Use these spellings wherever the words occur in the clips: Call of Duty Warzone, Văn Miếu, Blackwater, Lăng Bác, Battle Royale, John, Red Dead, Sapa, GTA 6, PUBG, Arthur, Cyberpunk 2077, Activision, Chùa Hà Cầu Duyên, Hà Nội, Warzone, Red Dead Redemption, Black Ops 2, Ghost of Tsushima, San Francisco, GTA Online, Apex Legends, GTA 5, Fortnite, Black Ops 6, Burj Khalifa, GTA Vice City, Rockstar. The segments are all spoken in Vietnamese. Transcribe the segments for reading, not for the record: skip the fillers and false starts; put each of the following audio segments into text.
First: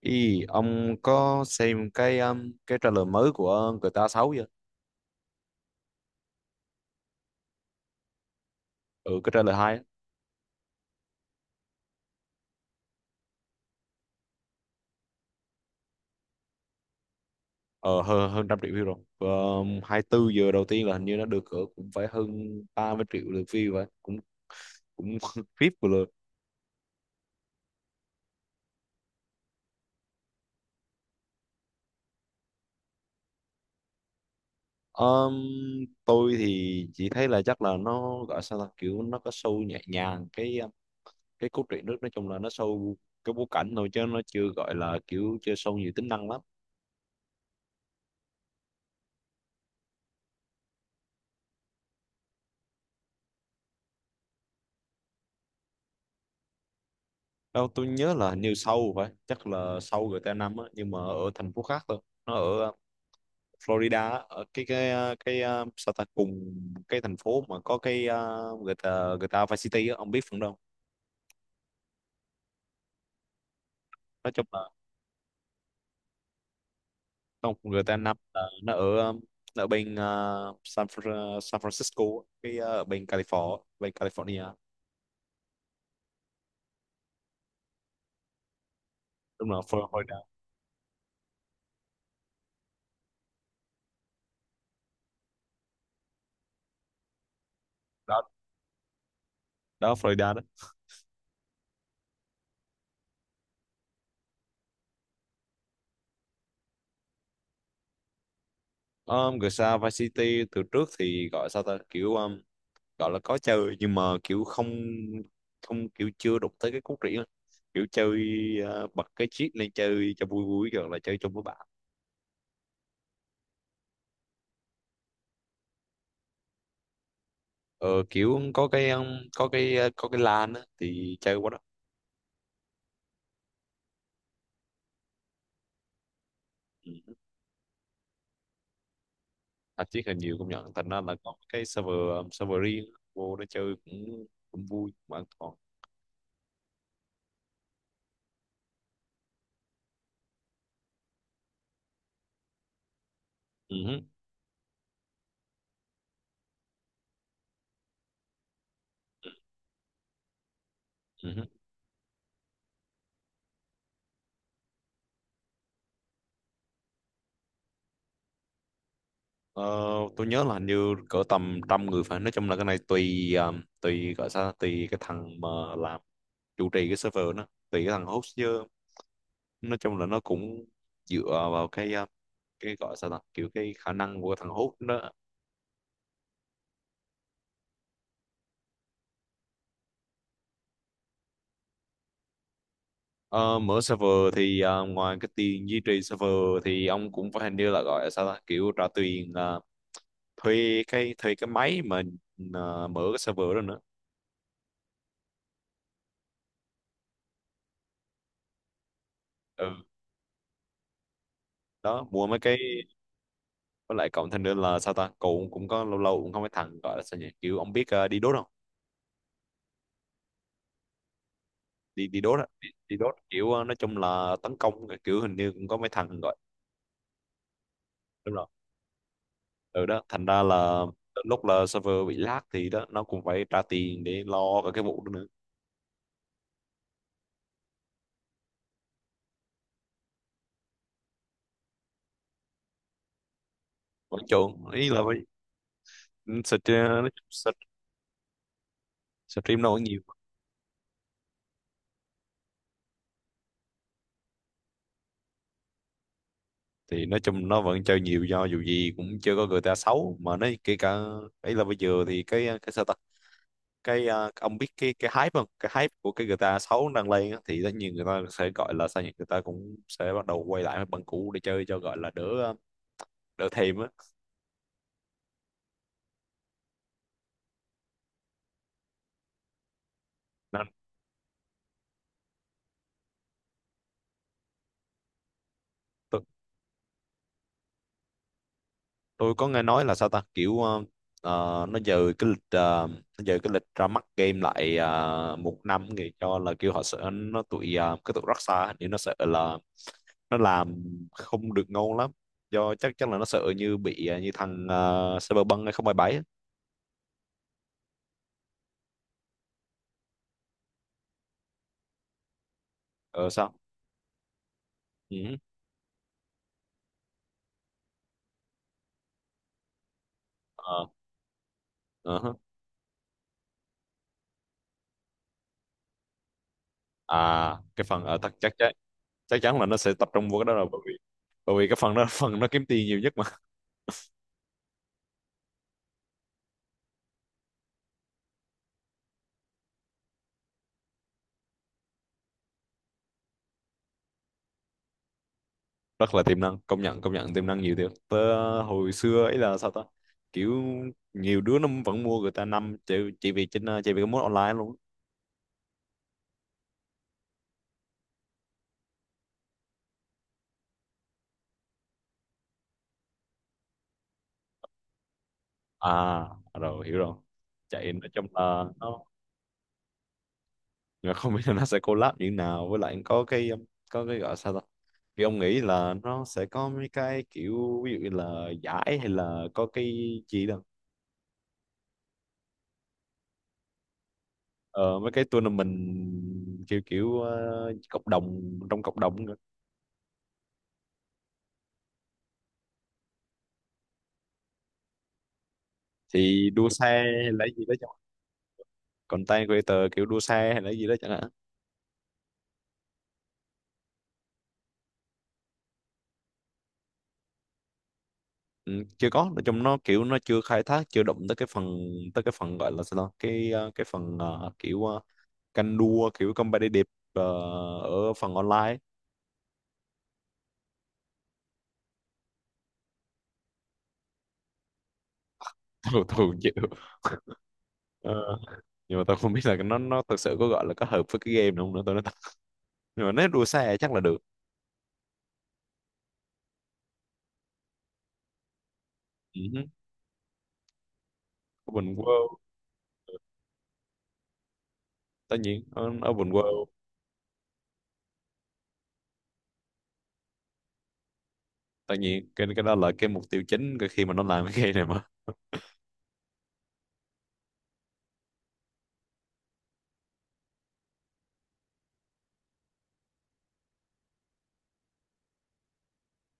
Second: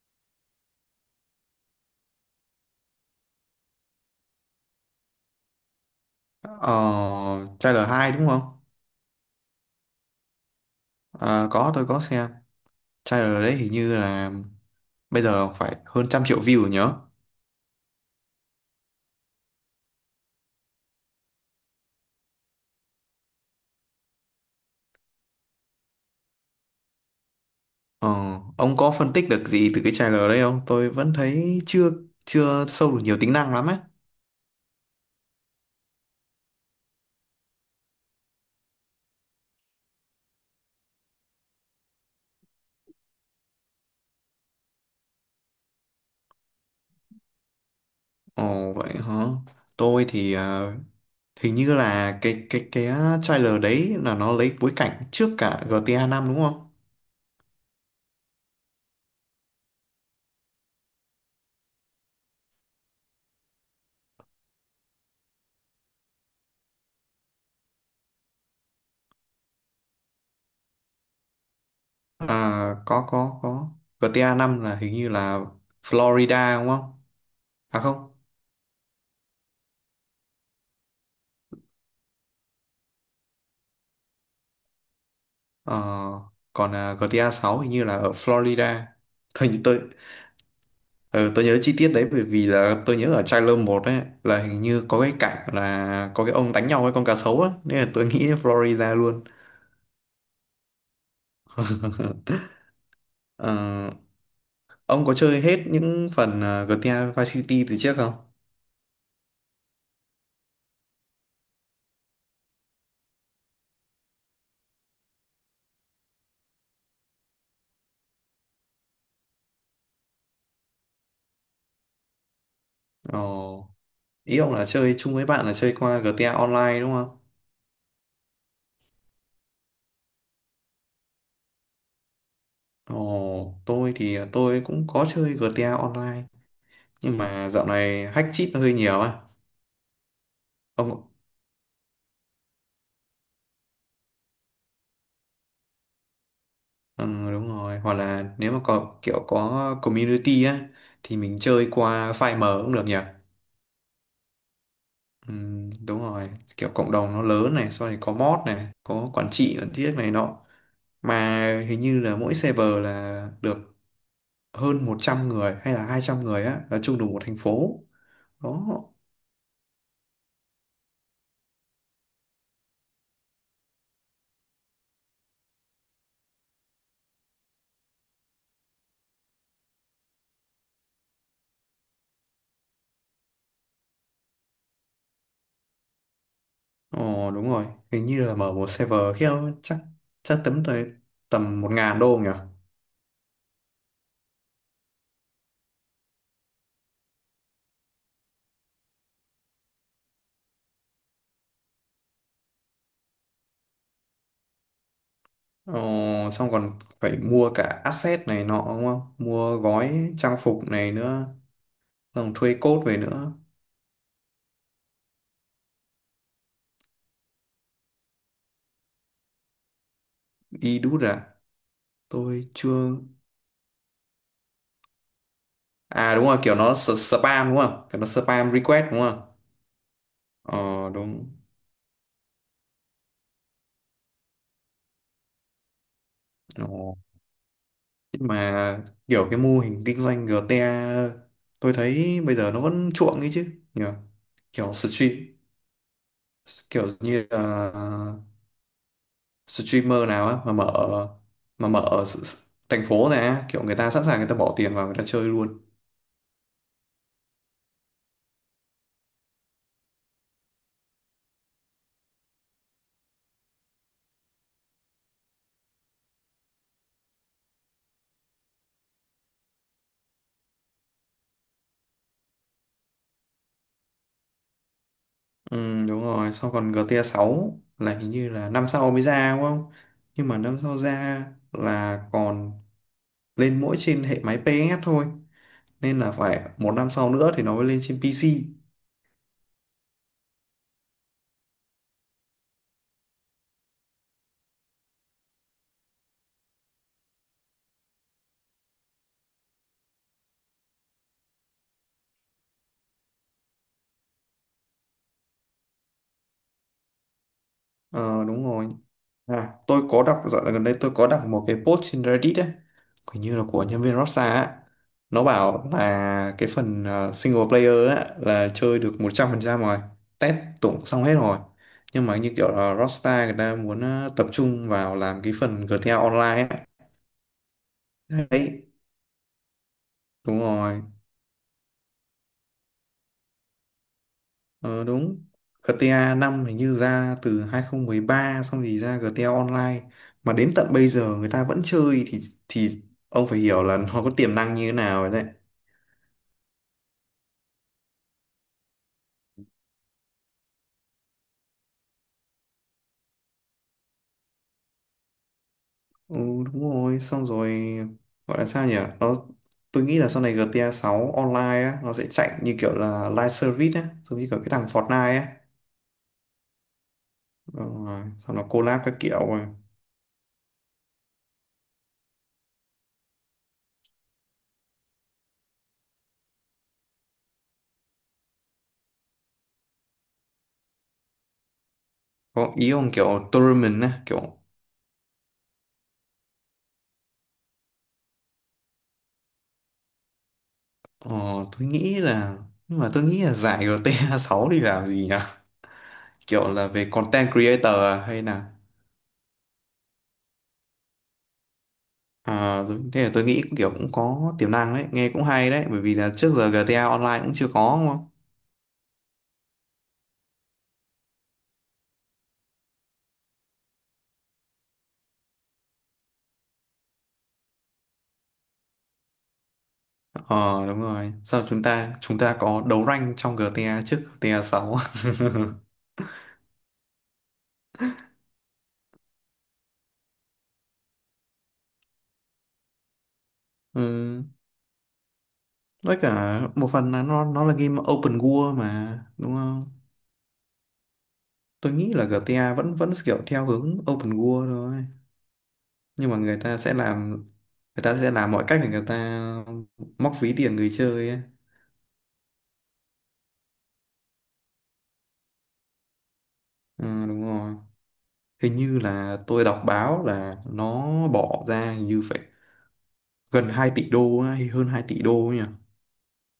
Ý, ông có xem cái trailer mới của GTA 6 chưa? Ờ, trailer 2 đúng không? Ừ, cái trailer 2 á. Ờ, có tôi có xem. Trailer đấy hình như là bây giờ phải hơn 100 triệu view rồi nhớ. Ờ, hơn 100 triệu view rồi. Và 24 giờ đầu tiên là hình như nó được cỡ cũng phải hơn 30 triệu lượt view vậy. Cũng cũng VIP của lượt. Ờ, ông có phân tích được gì từ cái trailer đấy không? Tôi vẫn thấy chưa chưa sâu được nhiều tính năng lắm ấy. Um, tôi thì chỉ thấy là chắc là nó gọi sao ta, kiểu nó có show nhẹ nhàng cái cốt truyện nước, nói chung là nó show cái bối cảnh thôi chứ nó chưa gọi là kiểu chưa show nhiều tính năng lắm Ồ vậy hả? Tôi thì hình như là cái trailer đấy là nó lấy bối cảnh trước cả GTA 5 đúng không? đâu. Tôi nhớ là hình như sâu phải chắc là sâu GTA 5 á, nhưng mà ở thành phố khác thôi. Nó ở Florida á, ở cái sao ta, cùng cái thành phố mà có cái GTA GTA Vice City á, ông biết phần đâu. À, có có. Nói GTA chung 5 là là hình như là Florida đúng không? không, À GTA không. 5 là nó ở ở bên San Francisco á, ở bên California Ờ, còn GTA 6 hình như là ở Florida. Thôi đúng là như tôi Florida ờ, tôi nhớ chi tiết đấy bởi vì là tôi nhớ ở trailer 1 ấy là hình như có cái cảnh là có cái ông đánh nhau với con cá sấu á nên là tôi đó, nghĩ Florida luôn. Florida đó. Ờ, ông có chơi hết những phần GTA Vice City từ trước không? GTA Vice City từ trước thì gọi sao ta, kiểu gọi là có chơi nhưng mà kiểu không không kiểu chưa đụng tới cái cốt truyện á. Kiểu chơi, bật cái cheat lên chơi cho vui vui rồi là chơi chung với bạn. Ồ, ý ông là chơi chung với bạn là chơi qua GTA Online đúng không? Ờ, Kiểu có cái ờ, có cái LAN á, thì chơi quá đó. Ồ, tôi thì tôi cũng có chơi GTA Online Ừ. nhưng mà dạo này hack cheat nó hơi nhiều á. Tạp chí hình nhiều công nhận, thành ra Ông. là có cái server server riêng vô đó chơi cũng cũng vui mà an toàn. Ừ, đúng rồi, hoặc là nếu mà có kiểu có community á thì mình chơi qua file mở cũng được nhỉ. Ừ hứ. Ừ, đúng rồi, kiểu cộng đồng nó lớn này, sau này có mod này, có quản trị quản tiết này nọ, Ừ hứ. mà hình như là mỗi server là được hơn 100 người hay là 200 người á, là chung đủ một thành phố đó. Ờ, tôi nhớ là hình như cỡ tầm trăm người, phải nói chung là cái này tùy tùy, gọi sao, tùy cái thằng mà làm chủ trì cái server, nó tùy cái thằng host chứ. Nói chung là nó cũng dựa vào cái gọi sao ta, kiểu cái khả năng của thằng Hút đó. Ồ, đúng rồi, hình như là mở một server kia chắc chắc tấm tới tầm 1.000 đô nhỉ. Ờ, mở server thì ngoài cái tiền duy trì server thì ông cũng phải, hình như là gọi là sao ta, kiểu trả tiền thuê cái máy mà mở cái server đó nữa. Ờ, xong còn phải mua cả asset này nọ đúng không? Mua Ừ, gói trang phục này nữa, đó mua xong mấy thuê cái. code về nữa. Với lại cộng thêm nữa là sao ta, cậu cũng có lâu lâu cũng không, mấy thằng gọi là sao nhỉ, kiểu ông biết đi đốt không? Đi đút à? Đi đi đốt á, Tôi đi, chưa... đi đốt kiểu nói chung là tấn công, kiểu hình như cũng có mấy À thằng đúng gọi. rồi, kiểu nó spam đúng không? Kiểu nó Đúng rồi, spam request đúng không? ừ, đó thành ra là Ờ đúng. đến lúc là server bị lag thì đó, nó cũng phải trả tiền để lo cả cái vụ đó nữa. Ồ. Nhưng mà kiểu cái mô hình kinh doanh GTA tôi thấy bây giờ nó vẫn chuộng ấy chứ. Nhờ. Vẫn chuộng, Kiểu ý là stream, phải kiểu stream. như là Stream nó vẫn nhiều streamer nào á mà mở ở thành phố này á, kiểu người ta sẵn sàng, người ta bỏ tiền vào, người ta chơi luôn. thì nói chung nó vẫn chơi nhiều, do dù gì cũng chưa có GTA 6 mà. Nó kể cả ấy là bây giờ thì cái sao ta, ông biết cái hype không, cái hype của cái GTA 6 đang lên á, thì tất nhiên người ta sẽ gọi là sao nhỉ, người ta cũng sẽ bắt đầu quay lại bằng cũ để chơi cho gọi là đỡ đỡ thèm á. Ừ, đúng rồi, xong còn GTA 6 là hình như là năm sau mới ra đúng không, nhưng mà năm Nên sau ra là còn lên mỗi trên hệ máy PS thôi, nên là tôi phải một năm sau nữa thì nó mới lên trên PC. tôi có nghe nói là sao ta, kiểu nó dời cái lịch, nó dời cái lịch ra mắt game lại một năm, thì cho là kêu họ sợ nó tụi cái tụi Rockstar, hình như nó sợ là nó làm không được ngon lắm, do chắc chắn là nó sợ như bị như thằng Cyberpunk 2077 ấy. Ờ đúng rồi. À, tôi có đọc dạo gần đây tôi có đọc một cái post trên Reddit ấy, hình Ờ như là sao? của nhân viên Rockstar á. Nó Ừ. bảo là cái phần single player á, là chơi được 100% rồi, test Ờ. tụng xong hết rồi. Nhưng mà Ờ hả. như kiểu là Rockstar người ta muốn tập trung vào làm cái phần GTA Online ấy. À cái phần ờ, chắc chắc Đấy, chắc chắc chắn là nó sẽ tập trung vào đúng cái đó rồi, bởi rồi. vì cái phần đó là phần nó kiếm tiền nhiều nhất. Ờ, đúng. GTA 5 hình như ra từ 2013, xong thì ra GTA Online, mà đến tận bây giờ người ta vẫn chơi thì ông phải hiểu là nó có tiềm năng như thế nào rồi đấy. Rất là tiềm năng, công nhận, tiềm năng nhiều thiệt tớ. Hồi xưa ấy là sao ta, kiểu nhiều đứa nó vẫn mua người ta năm chỉ vì trên chỉ vì cái mốt online luôn. Ừ, đúng rồi, xong rồi gọi là sao nhỉ, nó tôi nghĩ là sau này GTA 6 online á nó sẽ chạy như kiểu là live service á, giống như kiểu cái thằng Fortnite á. À rồi, hiểu rồi. Đúng Chạy, rồi, nói chung xong nó là collab các nó, kiểu rồi. nhưng mà không biết là nó sẽ collab như thế nào. Với lại có cái gọi sao ta, thì ông nghĩ là nó sẽ có mấy cái kiểu, ví dụ như là giải hay là có cái gì đó. Có ý ông kiểu tournament á kiểu... Ờ, Mấy cái tournament kiểu kiểu cộng đồng, trong cộng đồng nữa. ờ, tôi nghĩ là nhưng mà tôi nghĩ là giải GTA 6 thì làm gì nhỉ, kiểu Thì là đua xe về content hay là gì đó, creator à, hay là... content creator kiểu đua xe hay là gì đó chẳng hạn. À, thế là tôi nghĩ kiểu cũng có tiềm năng đấy, nghe cũng hay đấy, bởi vì là trước giờ GTA online cũng chưa có. Ừ, chưa có, nói chung nó kiểu nó chưa khai thác, chưa động tới cái phần gọi là sao ta? Cái phần canh đua kiểu competitive ở phần online. Ờ đúng rồi. Sao chúng ta có đấu rank trong GTA trước GTA 6 Tôi chịu. Ờ, nhưng mà tôi không biết là nó thực sự có gọi là có hợp với cái game này không nữa, tôi nói thật. Nhưng mà nếu đua xe chắc là được. ừ. Với cả một phần là nó là game open world mà đúng Ừ không? hứ. Tôi nghĩ Open là World, GTA vẫn vẫn kiểu theo hướng open world thôi. tất nhiên Nhưng mà Open người ta World. sẽ làm người ta sẽ làm mọi cách để người ta móc ví tiền người chơi ấy. Tất nhiên cái đó là cái mục tiêu chính, cái khi mà nó làm cái game này mà. Ừ, đúng rồi. Hình như là tôi đọc báo là nó bỏ ra hình như phải gần 2 tỷ đô á, hay hơn 2 tỷ đô nhỉ.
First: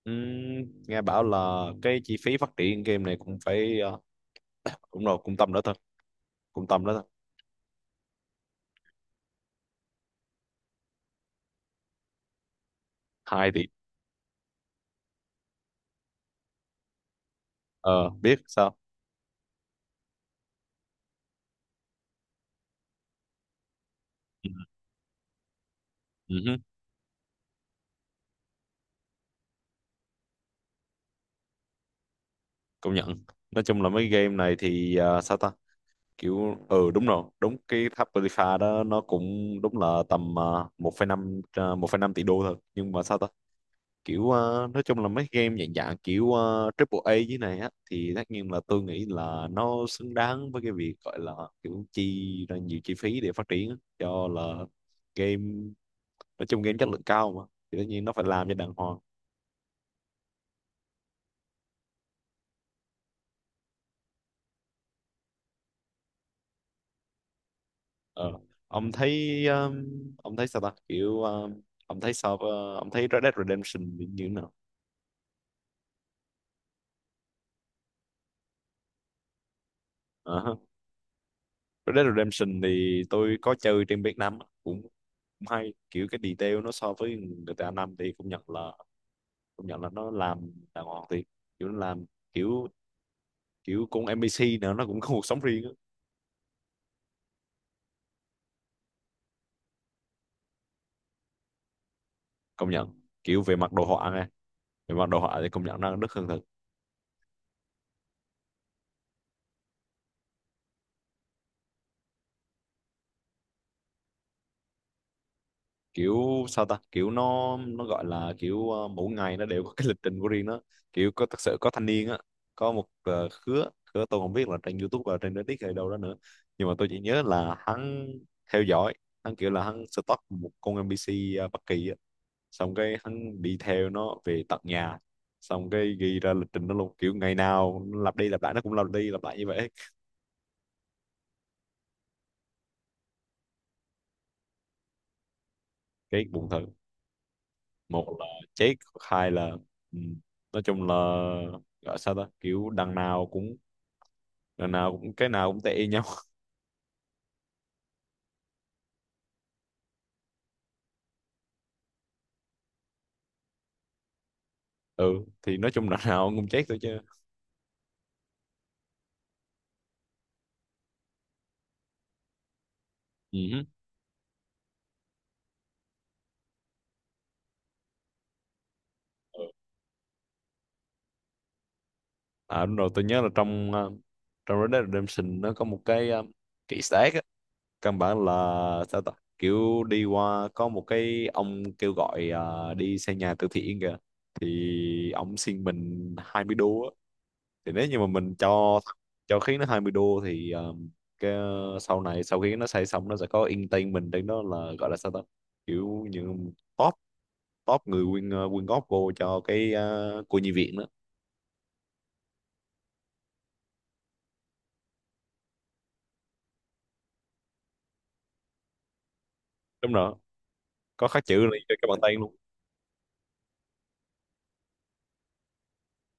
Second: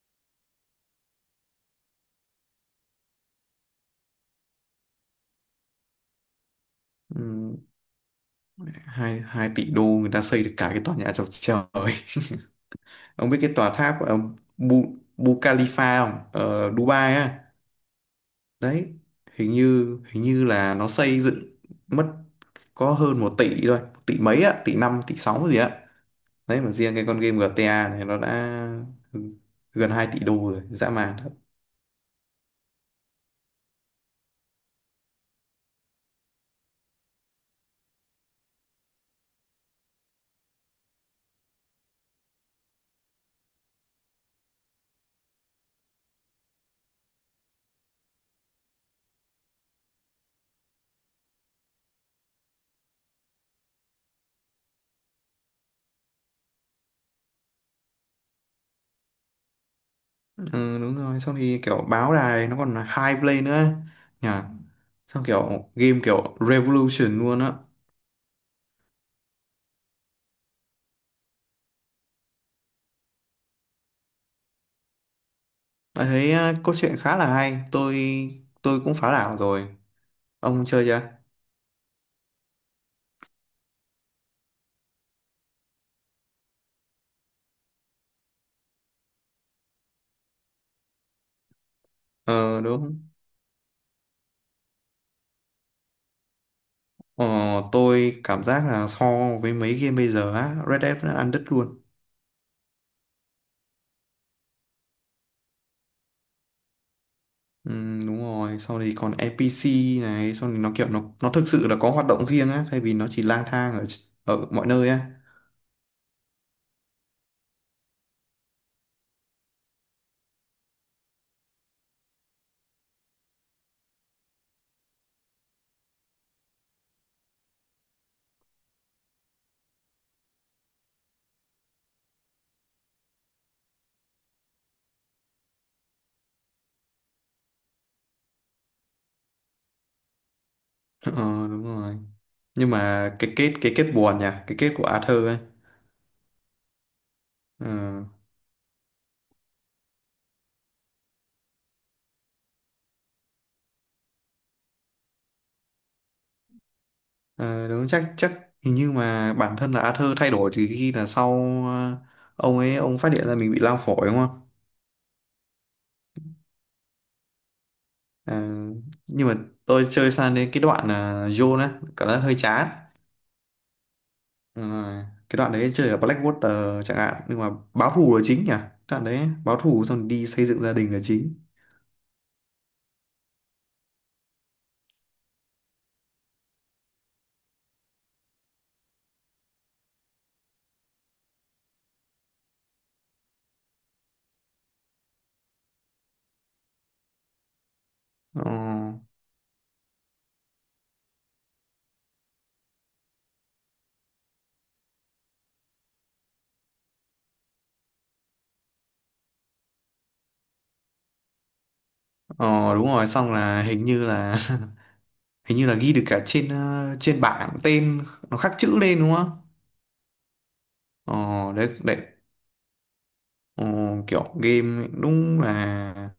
Nghe bảo là cái chi phí phát triển game này cũng phải cũng rồi cung tâm đó thật, cung tâm đó thật Ừ, hai hai tỷ đô người ta xây được cả cái tòa nhà chọc trời ông biết hai cái tỷ. tòa tháp Bu Khalifa không, ở Dubai á. Ờ biết sao. Đấy, hình như là nó xây dựng mất có hơn 1 tỷ thôi, 1 tỷ mấy Ừ á, tỷ năm tỷ sáu gì á. ừ hứ. Đấy, mà riêng cái con game GTA này nó đã gần 2 tỷ đô rồi, dã man thật. Công nhận, nói chung là mấy game này thì à, sao ta, kiểu ừ đúng rồi, đúng cái tháp Potiphar đó nó cũng đúng là tầm 1,5, 1,5 tỷ đô thôi. Nhưng mà sao ta, kiểu à, nói chung là mấy game dạng dạng kiểu triple A dưới này á, thì tất nhiên là tôi nghĩ là nó xứng đáng với cái việc gọi là kiểu chi ra nhiều chi phí để phát triển á. Cho là game, nói chung game chất lượng cao mà, thì tất nhiên nó phải làm cho đàng hoàng. Ừ, đúng rồi, xong thì kiểu báo đài nó còn là high play nữa nhà. Xong kiểu game kiểu revolution luôn á. Ờ. Ông thấy um, ông thấy sao ta, kiểu ông thấy Red Dead Redemption thì như thế nào? Bạn thấy à, cốt truyện khá là hay. Tôi cũng phá đảo rồi. Ờ ha. Ông chơi chưa? Red Dead Redemption thì tôi có chơi trên Việt Nam á, cũng, cũng hay, kiểu cái detail nó so với GTA 5 thì cũng nhận là nó làm đàng hoàng. Thì kiểu nó làm, Ờ kiểu đúng. kiểu con NPC nữa, nó cũng có cuộc sống riêng á. Ờ, tôi cảm giác là so với mấy game bây giờ á, Red Dead vẫn ăn đứt luôn. Công nhận, kiểu về mặt đồ họa nghe, về mặt đồ họa thì công nhận nó rất hơn. Ừ, đúng rồi. Sau thì còn NPC này, sau thì nó kiểu nó thực sự là có hoạt động riêng á, thay vì nó chỉ lang thang ở ở mọi nơi á. Kiểu sao ta, kiểu nó gọi là kiểu mỗi ngày nó đều có cái lịch trình của riêng nó. Kiểu có thật sự, có thanh niên á, có một khứa khứa, tôi không biết là trên YouTube và trên Reddit hay đâu đó nữa, nhưng mà tôi chỉ nhớ là hắn theo dõi. Hắn kiểu là hắn stalk một con NPC bất kỳ á, xong cái hắn đi theo nó về tận nhà, xong cái ghi ra lịch trình nó luôn, kiểu ngày nào lặp đi lặp lại, nó cũng lặp đi lặp lại như vậy. Ờ đúng rồi. Nhưng mà cái kết buồn nhỉ, cái kết của Arthur ấy. Cái buồn thật. Ờ. Một là chết, hai là, ừ, nói chung là gọi sao ta, kiểu đằng nào cũng, cái nào cũng tệ y nhau. Ờ, đúng, chắc chắc hình như mà bản thân là Arthur thay đổi từ khi là sau ờ, ông phát hiện ra mình bị lao phổi đúng không? Ừ thì nói chung đằng nào cũng chết thôi chứ. Ờ, nhưng mà tôi chơi sang đến cái đoạn là John á cảm giác hơi chán. Ừ hứ. Ờ, cái đoạn đấy chơi ở Blackwater chẳng hạn, nhưng mà báo thù là chính nhỉ? Đoạn đấy báo thù xong đi xây dựng gia đình là chính. À đúng rồi, tôi nhớ là trong trong Red Dead Redemption nó có một cái kỹ stack á, căn bản là sao ta, kiểu đi qua có một cái ông kêu gọi đi xây nhà từ thiện kìa, thì ông xin mình 20 đô á. Thì nếu như mà mình Ờ, cho khiến nó 20 đô thì cái sau này, sau khi nó xây xong nó sẽ có entertainment trên đó, là gọi là sao ta, kiểu như top top người quyên, quyên góp vô cho cái cô nhi viện đó. ờ, đúng rồi, xong là hình như là hình như là ghi được cả trên trên bảng tên, nó khắc chữ lên đúng không? Đúng rồi, có khắc chữ Ờ, lên đấy, cho cái đấy. bàn tay luôn. Ờ, kiểu game đúng là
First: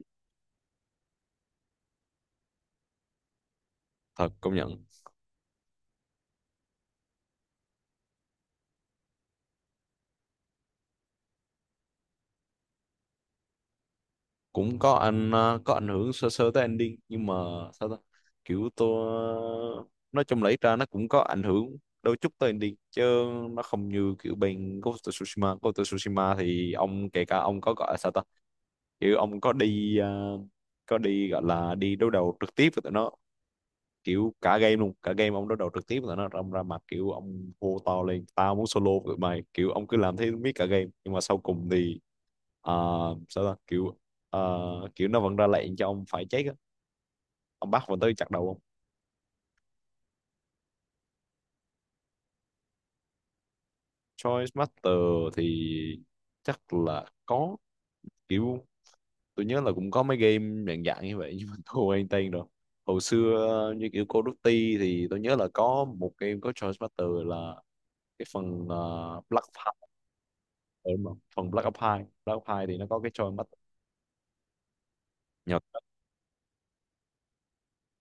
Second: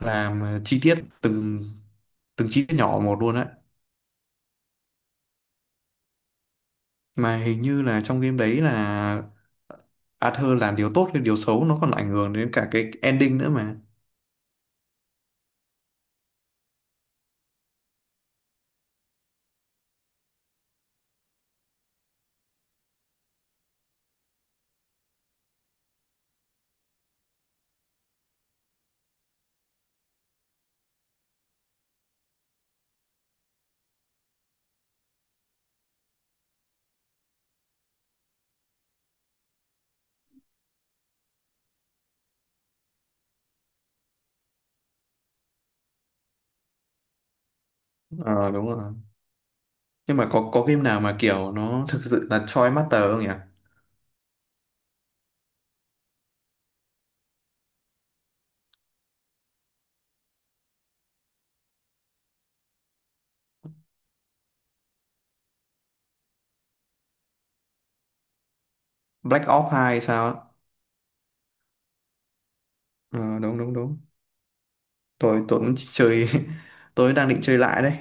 làm chi tiết từng từng chi tiết nhỏ một luôn đấy, Thật, công nhận. mà hình như là trong game đấy là Arthur làm điều tốt hay điều xấu nó còn ảnh hưởng đến cả cái ending nữa mà. Cũng có anh, có ảnh hưởng sơ sơ tới ending nhưng mà sao ta, kiểu tôi nói chung lấy ra, nó cũng có ảnh hưởng đôi chút tới ending chứ. Nó không như kiểu bên Ghost of Tsushima. Ghost of Tsushima thì ông kể cả ông có gọi là sao ta, kiểu ông có đi có đi gọi là đi đối đầu trực tiếp với tụi nó, kiểu cả game luôn, cả game ông đối đầu trực tiếp với tụi nó, ông ra mặt kiểu ông hô to lên "tao muốn solo với tụi mày", kiểu ông cứ làm thế miết cả game, nhưng mà sau cùng thì ờ, sao ta, kiểu kiểu nó vẫn ra lệnh cho ông phải chết á, ông bắt vào tới chặt đầu Ờ ông. đúng rồi. Nhưng mà có game nào mà kiểu nó thực sự là choi master không nhỉ. Choice Master thì chắc là có, kiểu tôi nhớ là cũng có mấy game dạng dạng như vậy, nhưng mà tôi quên tên rồi. Hồi xưa như kiểu Call of Duty thì tôi nhớ là có một game có choice battle là cái phần Black Black Ops 2 Ops, hay sao á? đúng không? Phần Black Ops 2 thì nó có cái choice Ờ, battle. đúng đúng đúng, tôi Nhờ- tôi cũng chơi. Tôi đang định chơi lại đấy.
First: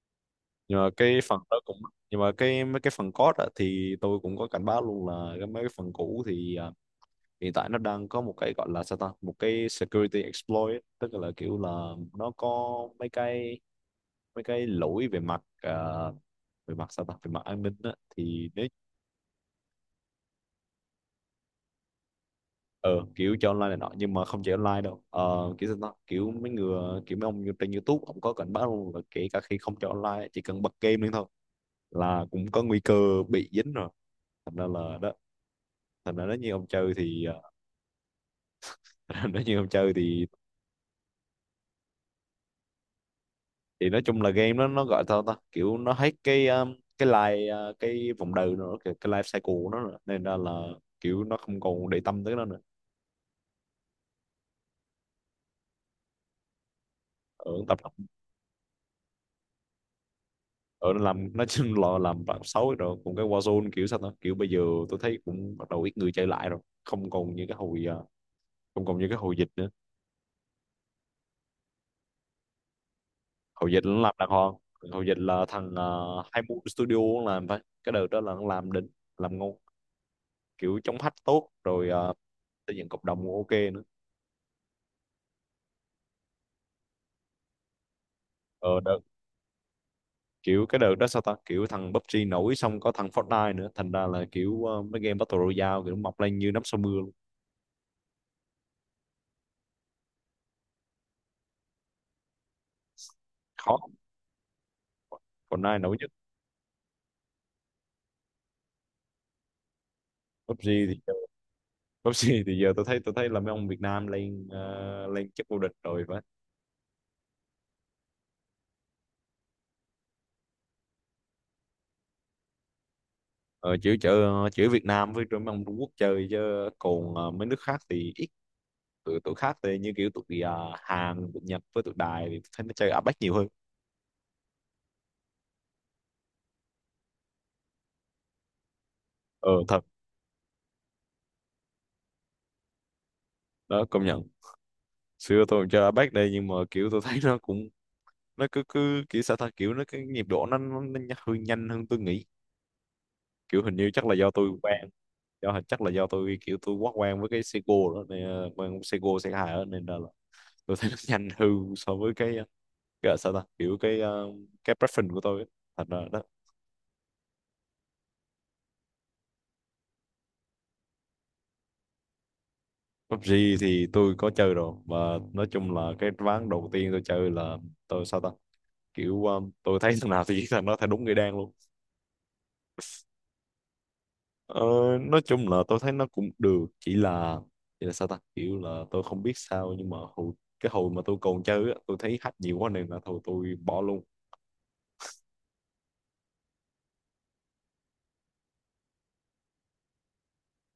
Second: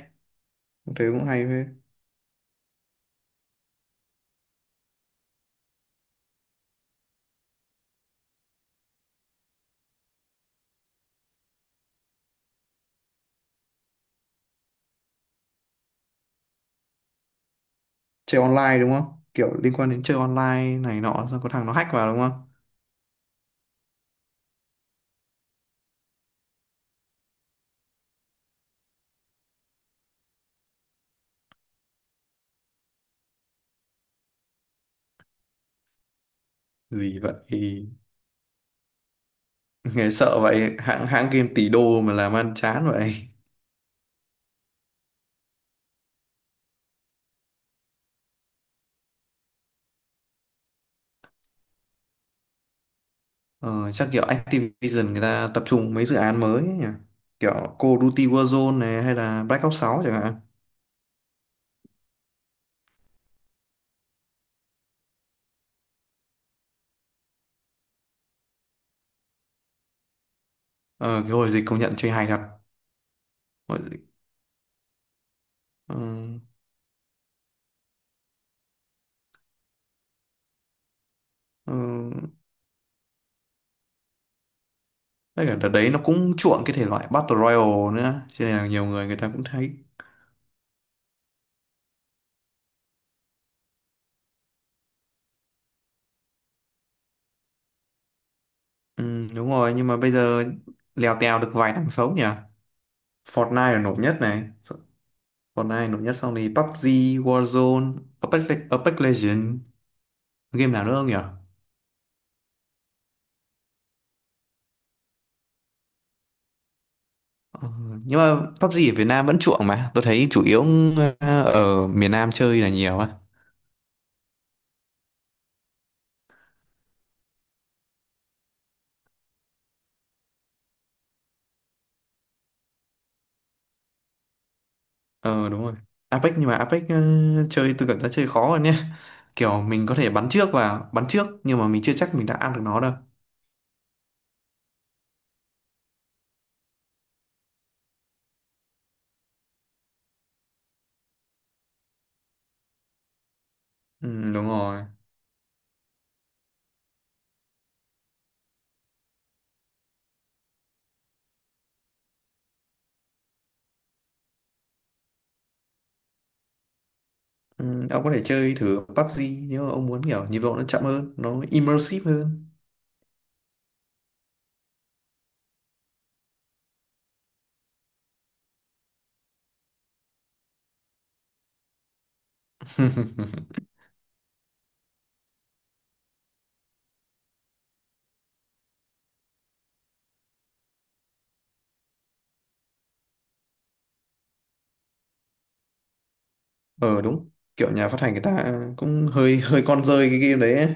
nhưng mà Tôi cái cũng phần hay đó phết. cũng, nhưng mà mấy cái phần code á, thì tôi cũng có cảnh báo luôn là mấy cái phần cũ thì hiện tại nó đang có một cái gọi là sao ta một cái security exploit ấy. Tức là kiểu là nó có mấy cái mấy cái lỗi về mặt về mặt sao ta về mặt an ninh á, Chơi thì nếu online đúng không, kiểu liên quan đến chơi online này nọ, sao có thằng nó hack vào đúng không? ờ, kiểu cho online này nọ, nhưng mà không chỉ online đâu. Ờ, kiểu sao ta kiểu mấy người, kiểu mấy ông trên YouTube ông có cảnh báo luôn là kể cả khi không cho online, chỉ cần bật game lên thôi là cũng có nguy cơ bị dính rồi. Thành ra là đó, thành ra nếu như ông chơi Gì thì vậy? ờ, nếu như ông chơi Nghe sợ vậy, hãng hãng game tỷ đô mà làm ăn chán vậy. thì nói chung là game nó gọi sao ta kiểu nó hết cái life cái vòng đời nó, cái life cycle của nó nữa, nên ra là kiểu nó không còn để tâm tới nó nữa. Ờ, chắc kiểu Activision người ta tập trung mấy dự án mới ấy nhỉ, Ở kiểu tập, Call of Duty Warzone này hay là Black Ops 6 chẳng hạn. ở nó làm nó chung là làm bạn xấu rồi. Còn cái Warzone, kiểu sao ta kiểu bây giờ tôi thấy cũng bắt đầu ít người chơi lại rồi, không còn như cái hồi không còn như cái hồi dịch nữa. Ờ, cái hồi dịch công nhận chơi hay thật, Hồi hồi dịch nó dịch. làm đàng hoàng, hồi dịch là thằng Ờ, hai mươi studio nó làm phải, cái đợt đó là nó làm đỉnh, làm ngon, kiểu chống hack tốt ờ, rồi, xây dựng cộng đồng cũng ok nữa. tất cả đợt đấy nó cũng chuộng cái thể loại Battle Royale nữa, cho nên là Ờ nhiều đợt người người ta cũng thấy. Kiểu cái đợt đó sao ta kiểu thằng PUBG nổi, xong có thằng Fortnite nữa, thành ra là kiểu ờ, mấy game Battle Royale kiểu mọc lên như nắm sau mưa luôn. Ừ, đúng rồi, nhưng mà bây giờ lèo tèo được vài thằng sống nhỉ. Fortnite Khó, là nổi nhất này. còn Còn ai ai nổi nổi nhất. nhất sau này, PUBG, Warzone, Apex, Apex Legends. Game nào nữa PUBG không thì nhỉ? Cúp C thì giờ tôi thấy là mấy ông Việt Nam lên lên chức vô địch rồi phải. Ờ, nhưng mà PUBG ở Việt Nam vẫn chuộng mà. Tôi thấy chủ yếu ở miền Nam chơi là nhiều á. Ờ, chữ Việt Nam với mấy ông Trung Quốc chơi, chứ còn ờ, mấy nước khác thì ít. Tụi tụi khác thì như kiểu tụi ờ, Hàn, tụi Nhật với tụi Đài thì tôi thấy nó chơi APEC nhiều hơn. Ờ đúng rồi. Apex, nhưng mà Apex chơi tôi cảm giác chơi khó hơn nhé. Ờ Kiểu thật, mình có thể bắn trước nhưng mà mình chưa chắc mình đã ăn được nó đâu. đó công nhận. Xưa tôi cũng chơi APEC đây, nhưng mà kiểu tôi thấy nó cũng, nó cứ cứ kiểu sao ta kiểu nó cái nhịp độ nó hơi nhanh hơn tôi nghĩ. Kiểu hình như chắc là do Ừ đúng tôi rồi. quen, chắc là do tôi kiểu tôi quá quen với cái Seiko đó nên ờ, quen Seiko C2 đó nên là tôi thấy nó nhanh hư so với cái gọi là sao ta kiểu cái ờ, cái preference của tôi ấy. Thành ra đó. Ừ, ông có thể chơi thử PUBG, nếu mà ông muốn kiểu nhịp độ nó chậm hơn, nó immersive hơn. PUBG thì tôi có chơi rồi, mà nói chung là cái ván đầu tiên tôi chơi là tôi sao ta kiểu ờ, tôi thấy thằng nào thì giết thằng đó, thấy đúng người đen luôn. Ờ, nói chung là tôi thấy nó cũng được, chỉ là sao ta kiểu là tôi không biết sao, nhưng mà hồi, cái hồi mà tôi còn chơi á, tôi thấy hack nhiều quá nên là thôi tôi bỏ luôn. Ờ đúng, kiểu nhà phát hành người ta cũng hơi hơi con rơi cái game đấy ấy.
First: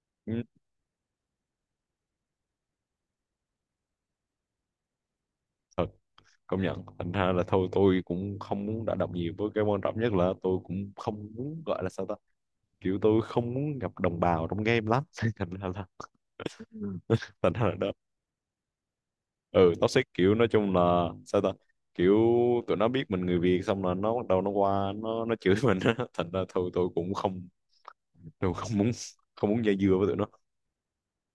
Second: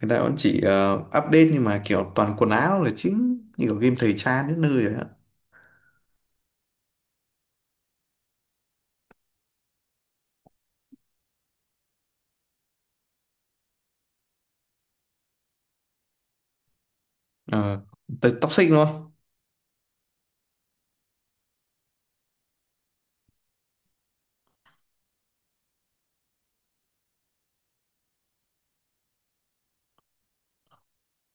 Người ta vẫn Ừ. chỉ update nhưng mà kiểu toàn quần áo là chính, như kiểu game thời trang đến nơi rồi ạ. Thật, công nhận. Thành ra là thôi tôi cũng không muốn đả động nhiều với cái, quan trọng nhất là tôi cũng không muốn gọi là sao ta kiểu tôi không muốn gặp đồng bào trong game lắm. Thành ra là thành ra là Ờ đó. tới toxic luôn. Ừ, toxic, kiểu nói chung là sao ta kiểu tụi nó biết mình người Việt xong là nó bắt đầu nó qua nó chửi mình á. Thành ra thôi tôi cũng không muốn không muốn dây dưa với tụi nó.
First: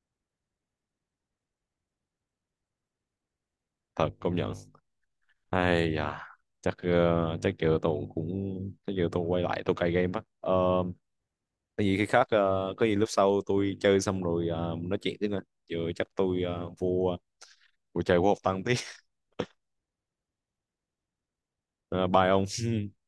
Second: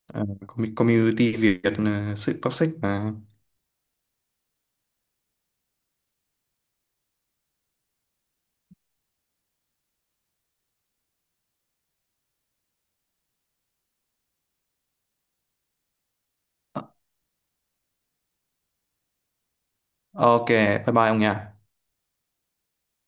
Ờ, community Việt sự toxic mà. Thật, công nhận. Ai da, chắc giờ tôi cũng, chắc giờ tôi quay lại tôi cài game á. Ờ, có gì khi khác, ờ, có gì lúc sau tôi chơi xong rồi ờ, nói chuyện tiếp nè. Giờ chắc tôi ờ, vô vô chơi vô học tăng tí. Ok, bye bye ông nhỉ. Ờ, bye ông.